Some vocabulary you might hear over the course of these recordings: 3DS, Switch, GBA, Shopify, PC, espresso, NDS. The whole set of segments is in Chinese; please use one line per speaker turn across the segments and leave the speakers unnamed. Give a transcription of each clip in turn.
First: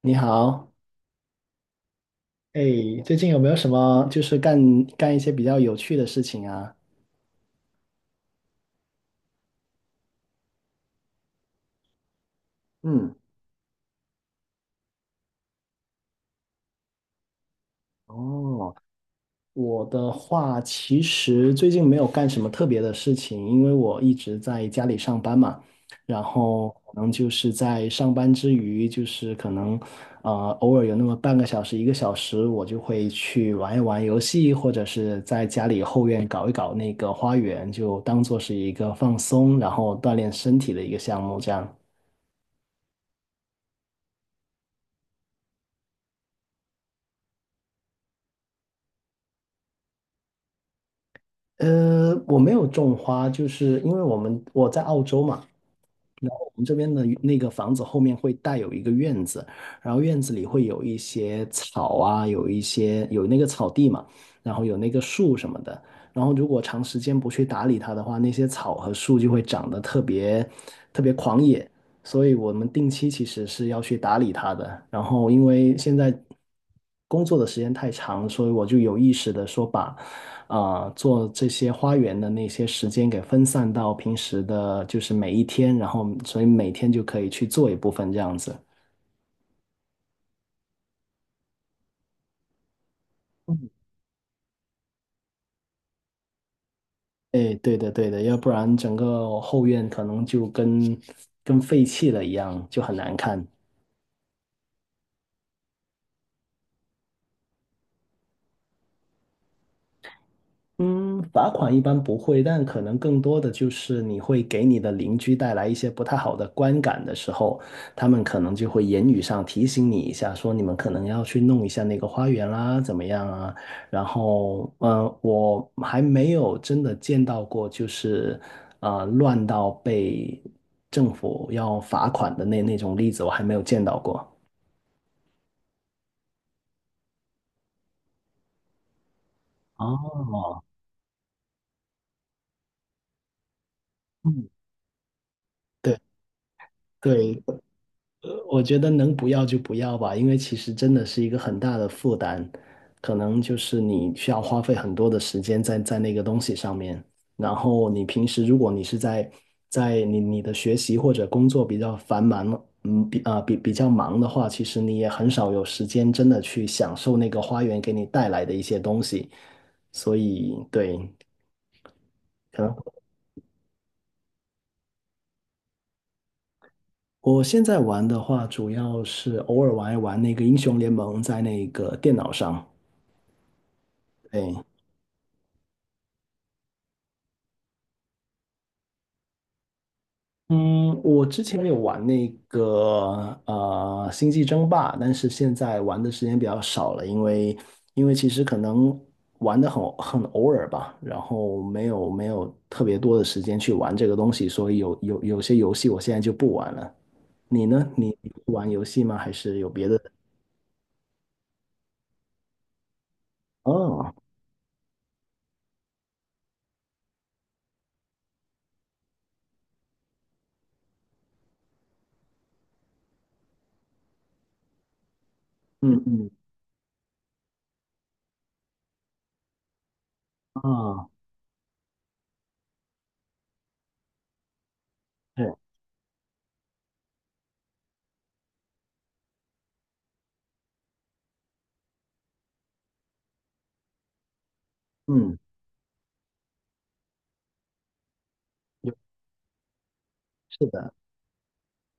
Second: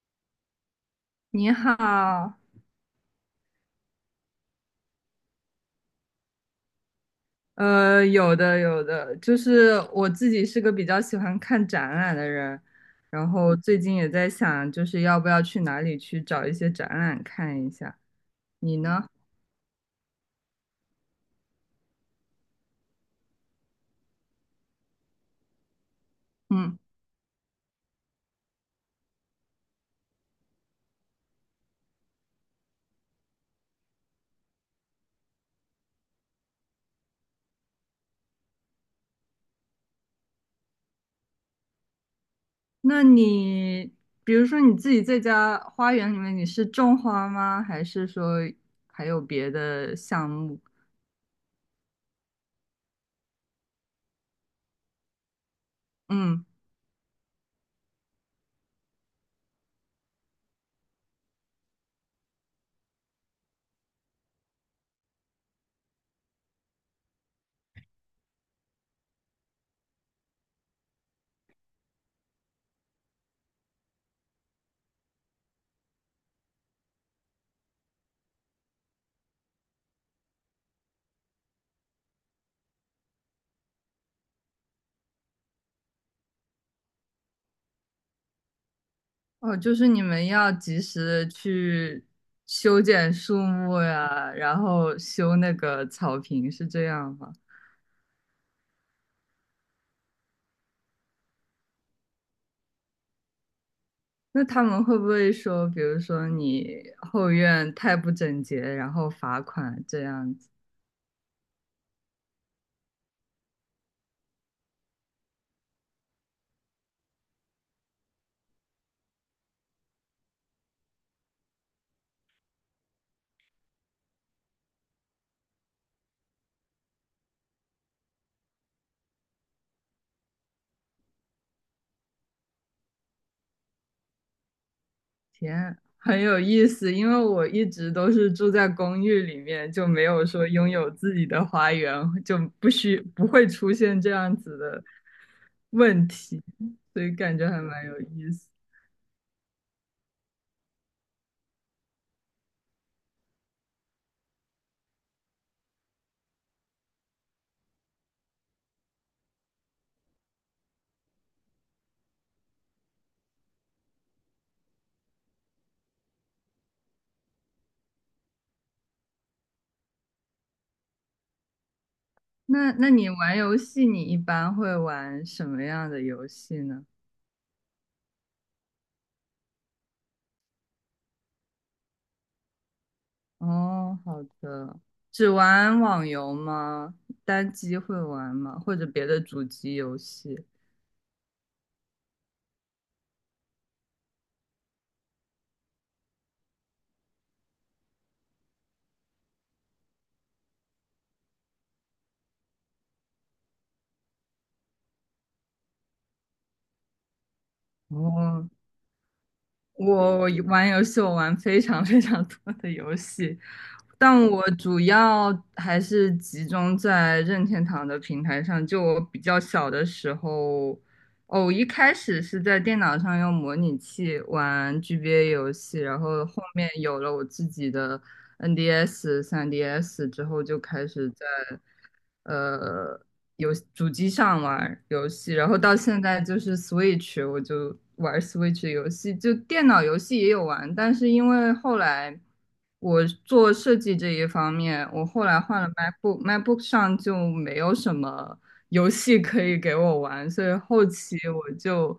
你好，
你好，
哎，最近有没有什么就是干一些比较有趣的事情啊？
有的有的，就是我自己是个比较喜欢看展览的人，
嗯，
然后最近也在想，就是要不要去哪里去找一些展览看一下。
哦，
你呢？
我的话其实最近没有干什么特别的事情，因为我一直在家里上班嘛，然后
嗯，
可能就是在上班之余，就是可能呃偶尔有那么半个小时、一个小时，我就会去玩一玩游戏，或者是在家里后院搞一搞那个花园，就当做是一个放松，然后锻炼身体的一个项目这样。
那你比如说你自己在家花园里面，你是种花吗？还是说还有别的项目？
呃，我没有种花，就是因为我在澳洲嘛，然后
嗯。
我们这边的那个房子后面会带有一个院子，然后院子里会有一些草啊，有一些有那个草地嘛，然后有那个树什么的，然后如果长时间不去打理它的话，那些草和树就会长得特别狂野，所以我们定期其实是要去打理它的。然后因为现在工作的时间太长，所以我就有意识的说把。啊、做这些花园的那些时间给分散到平时的，就是每一天，然后所以每天就可以去做一部分这样子。
哦，就是你们要及时的去修剪树木呀，然后修那个草坪，是这样吗？
哎，对的对的，要不然整个后院可能就跟废弃了一样，就很难看。
那他们会不会说，比如说你后院太不整洁，然后罚款这样子？
嗯，罚款一般不会，但可能更多的就是你会给你的邻居带来一些不太好的观感的时候，他们可能就会言语上提醒你一下，说你们可能要去弄一下那个花园啦，怎么样啊？然后，嗯，我还没有真的见到过，就是呃，乱到被政府要罚款的那种例子，我还没有见到过。
天，很有意思，因为我一直都是住在公寓里面，就没有说
哦，
拥有自己的花园，就不会出现这样
嗯，
子的
对
问题，所以感
对，
觉还蛮有意
呃，
思。
我觉得能不要就不要吧，因为其实真的是一个很大的负担，可能就是你需要花费很多的时间在那个东西上面。然后你平时如果你是在你的学习或者工作比较繁忙了嗯，比啊、比比较忙的话，其实你也很少有时间真的去享受那个花园给你带来的一些东西。所以对，可
那
能
那你玩游戏，你一般会玩什么样的游戏呢？
我现在玩的话，主要是偶尔玩一玩那个英雄联盟在那个电脑上，
哦，好
对。
的，只玩网游吗？单机会玩吗？或者别的主机游戏？
嗯，我之前有玩那个呃《星际争霸》，但是现在玩的时间比较少了，因为因为其实可能玩的很偶尔吧，然后没有特别多的时间去玩这个东西，所以有些游戏我现在就不玩了。你呢？你
哦，
不玩游戏吗？还是有别的？
我玩游戏，我玩非常非常多的游戏，
哦，
但我主要还是集中在任天堂的平台上。就我比较小的时候，哦，一开始是在电脑上用模拟器玩 GBA 游戏，然
嗯
后
嗯
后面有了我自己的 NDS、3DS 之后，就开
啊，
始在呃游主机上玩游戏，然
对，
后到现在就是 Switch，我就玩 Switch 游戏，就电脑游戏也有玩，但是因为后来我做设计这一方面，我后
嗯，
来换了 MacBook，MacBook 上就没有什么游
有
戏可以给我玩，所以
是
后
的，
期我就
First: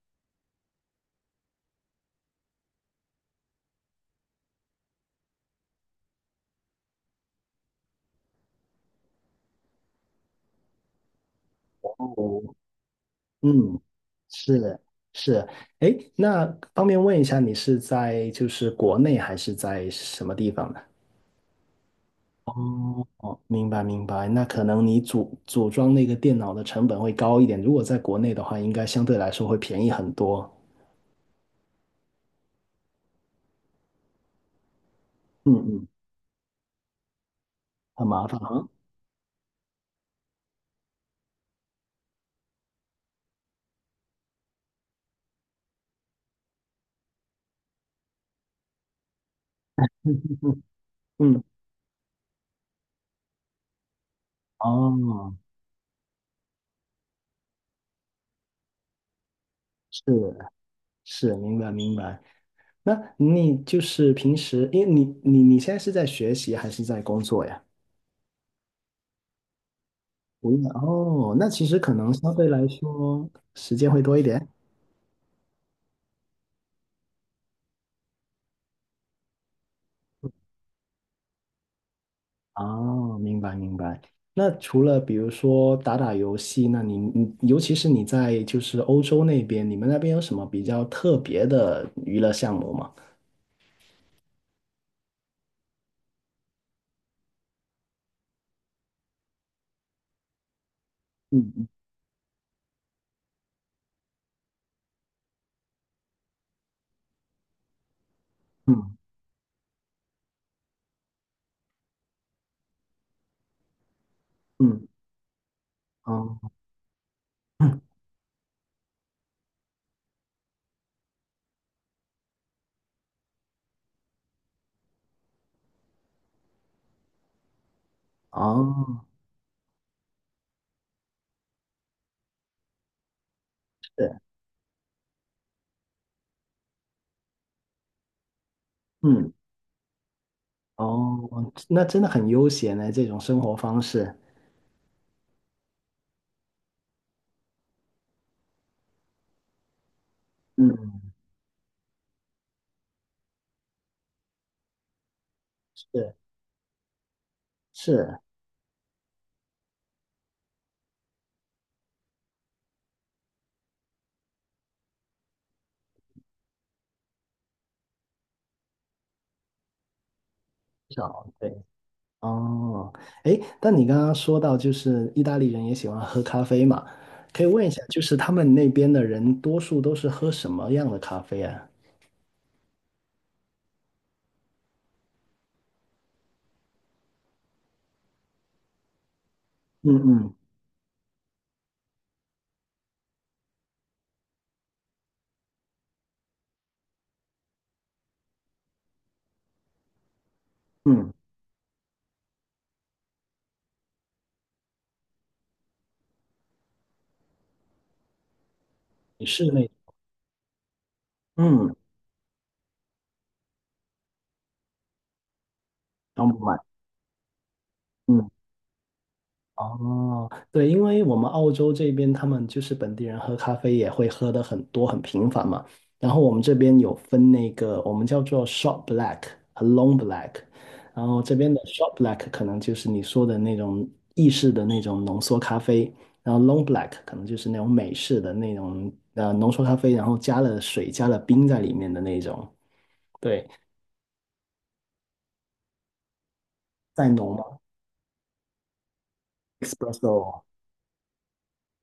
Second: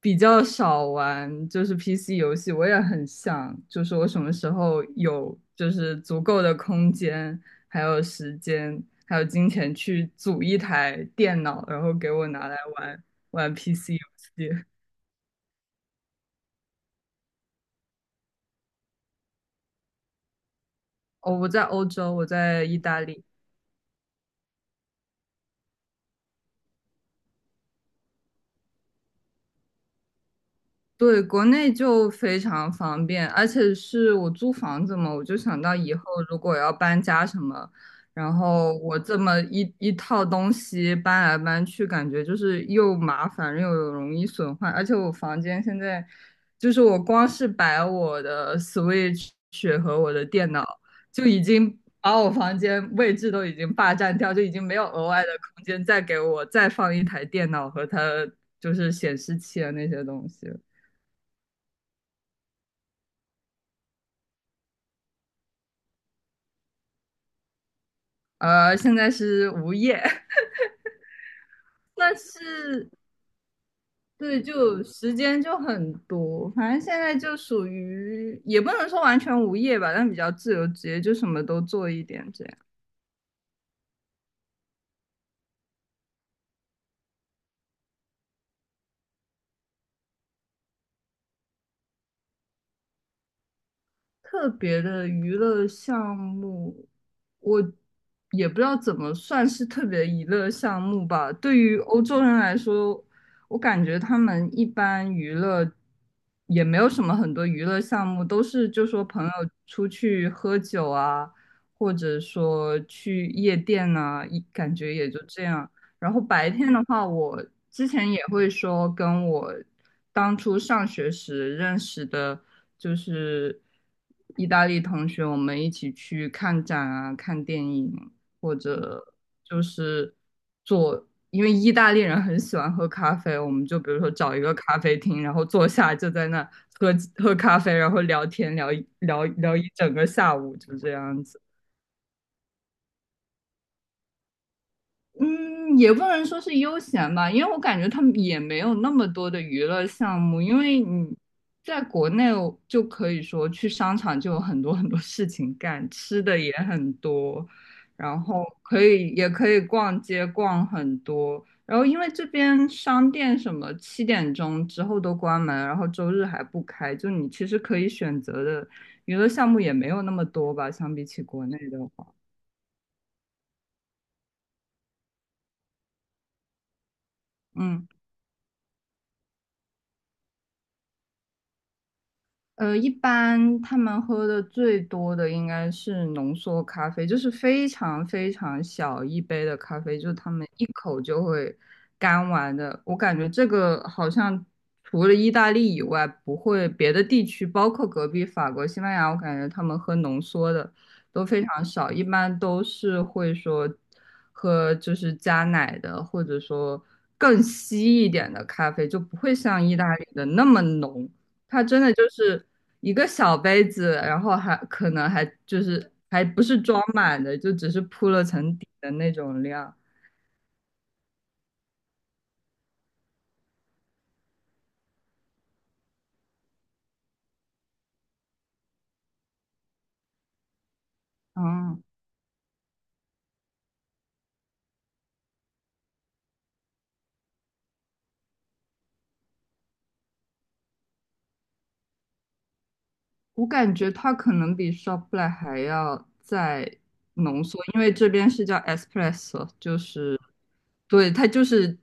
比较少玩，就是 PC 游戏，我也很想，就是我什么时候有就是足够的空间。还有时间，还有金钱去组一台电脑，然后给我
哦。
拿来玩玩
嗯，
PC 游戏。
是是，哎，那方便问一下，你是在就是国内还是在什么地方呢？
哦，我在欧洲，我在意大
哦
利。
哦，明白明白，那可能你组装那个电脑的成本会高一点，如果在国内的话，应该相对来说会便宜很多。
对，国内就非常方便，而且是我租房子嘛，我就
嗯
想到
嗯，
以后如果要搬家什么，
很麻
然
烦啊。
后我这么一套东西搬来搬去，感觉就是又麻烦又容易损坏，而且我房间现在就是我光是摆我的 Switch 和我的电
嗯
脑，就已
嗯，
经把我房间位置都已经霸占掉，就已经没有额外的
哦，
空间再给我再放一台电脑和它就是显示器啊那些
是
东西。
是，明白明白。那你就是平时，因为你现在是在学习还是在工作呀？
现在是无业，
不用哦，那其实可 能
但
相对来
是
说时间会多一
对，
点。
就时间就很多，反正现在就属于也不能说完全无业吧，但比较自由职业，就什么都做一点这样。
哦，明白明白。那除了比如说打打游戏，那你尤其是你在就是欧洲那边，你们那边有什么比较特别的娱乐项目吗？
特别的娱乐项目，我也不知道怎么算是特别的娱乐项目吧。对
嗯
于欧洲人来说，我感觉他们一般娱乐也没有什么很多娱乐项目，都是就
嗯
说朋友出去喝酒啊，或者说去夜店呐，一
嗯
感
嗯
觉也就这样。然后白
哦
天的话，我之前也会说跟我当初上学时认识的，就是意大利同学，我们一起去看展啊、看电影，或
哦
者就是做，因为意大利人很喜欢喝咖啡，我们就比如说
是
找一个咖啡厅，然后坐下就在那喝喝咖啡，然后聊天聊一聊
嗯
聊一整个下午，就这样子。
哦，那真的很悠闲呢，这种生活方式。
嗯，也不能说是悠闲吧，因为我感觉他们也没有那么多的娱乐项目，因为
嗯，
你在国内就可以说去商场就有很多很多事情干，
是
吃的也很多，
是，
然后可以也可以逛街逛很多，然后因为这边商店什么7点钟之后都关门，然后周日还不开，就你其实可以选择的娱乐项目也没有那么多吧，相比起
少
国
对。
内的话，
哦，哎，但你刚刚说到，就是意大利人也喜欢喝咖啡嘛，可以问一下，
嗯。
就是他们那边的人多数都是喝什么样的咖啡啊？
一般他们喝的最多的应该是浓缩咖啡，就是非常非常小一杯的咖
嗯
啡，就是他
嗯
们一口就会干完的。我感觉这个好像除了意大利以外，不会别的地区，包括隔壁法国、西班牙，我感觉他们喝浓缩的
嗯，
都非常少，一般都是会说喝就是加奶的，或者说更稀一点的咖啡，就不
你
会
是
像
那
意大利的那么浓。它
嗯，
真的就是一个小杯子，然后还可能还就是还
嗯。
不
买，
是装满的，就只是铺了层底的那种量。
哦，对，因为我们澳洲这边他们就是本地人喝咖啡也会喝的很多很频繁嘛，然后我们这边有分那个我们叫做 short black 和 long black，然后这边的
嗯，
short black 可能就是你说的那种意式的那种浓缩咖啡，然后 long black 可能就是那种美式的那种呃浓缩咖啡，然后加了水加了冰在里面的那种，
我
对，
感觉它可能比 Shopify 还要再
再浓
浓
嘛
缩，因为这边是叫 espresso，就是
，espresso，
对，它就是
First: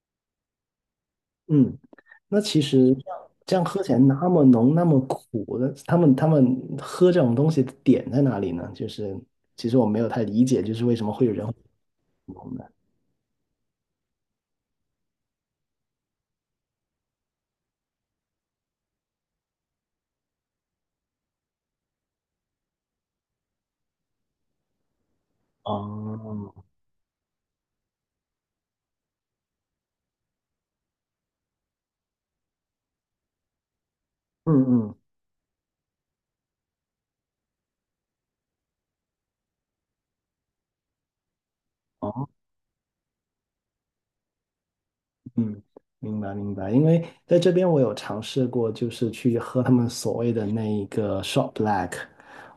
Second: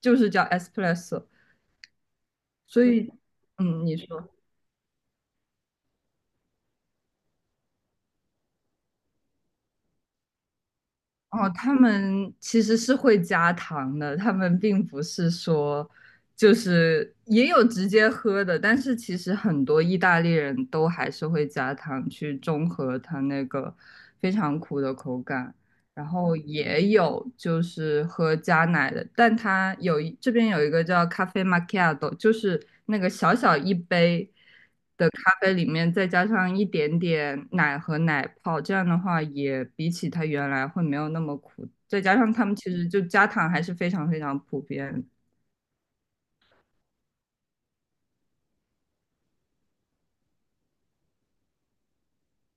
就是叫 espresso，
嗯那其
所
实
以
这样喝起
你
来那
说。
么浓那么苦的，他们喝这种东西的点在哪里呢？就是其实我没有太理解，就是为什么会有人
哦，
会
他们
浓
其
的。
实是会加糖的，他们并不是说就是也有直接喝的，但是其实很多意大利人都还是会加糖去中和它那个非常苦的口感，然后
哦，
也有就是喝加奶的，但它这边有一个叫咖啡 m a c c 就是那个小小一杯。
嗯嗯，
咖啡里面再加上一点点奶和奶泡，这样的话也比起它原来会没有那么苦。再加
哦，
上他们其实就加糖还是非常非常普遍。
嗯，明白明白。因为在这边我有尝试过，就是去喝他们所谓的那一个 shot black，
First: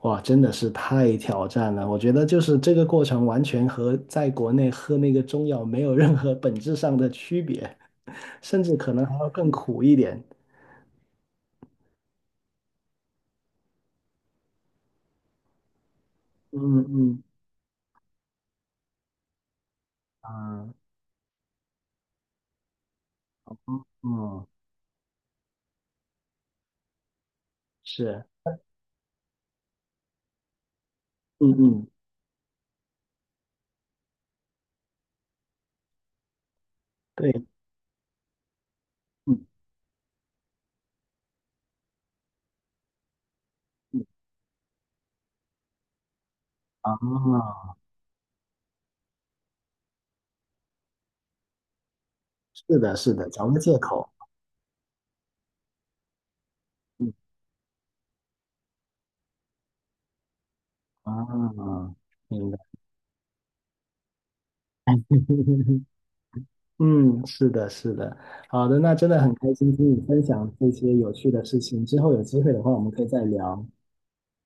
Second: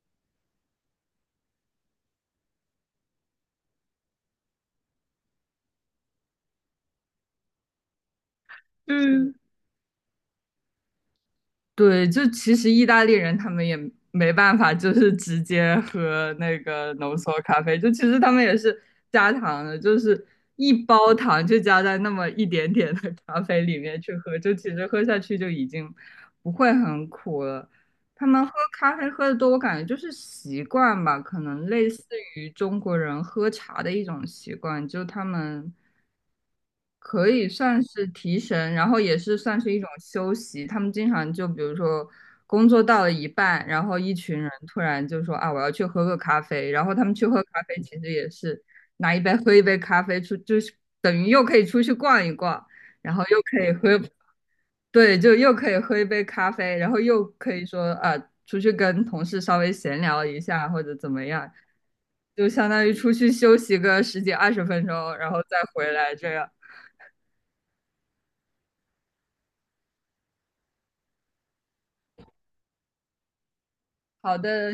哇，真的是太挑战了。我觉得就是这个过程完全和在国内喝那个中药没有任何本质上的区别，甚至可能还要
嗯。
更苦一点。
对，就其实意大利人他们也没办法，就是直接喝那
嗯
个浓
嗯
缩咖啡，就其实他们也是加糖的，就是
啊，
一包糖就加在那么一点点的咖啡里面去喝，
嗯，
就其实喝下去就已经不会很苦了。
是，
他们喝咖啡喝的多，我感觉就是习惯吧，可
嗯
能
嗯，
类似于中国人喝茶的一种习惯，就他们可
对，
以算是提神，然后也是
嗯
算是一种休息。他们经常就比如说工作到了一半，然后
嗯，
一群人突然就说啊，我要去喝个咖啡。然后他们去喝咖
啊，
啡，其实也是拿一杯喝一杯咖啡出，就是等于又可以出去逛一逛，
是的，是
然后
的，
又
找个
可以
借
喝，
口。
对，就又可以喝一杯咖啡，然后
嗯
又可以说啊，出去跟同事稍微闲聊一下或者怎
啊，
么样，就
明白。
相当于出去休息个十几二十分钟，然后再 回来这样。
嗯，是的，是的，好的，那真的很开心听你分享这些有趣的事情。之后有机会的话，我们可以再聊。
好的。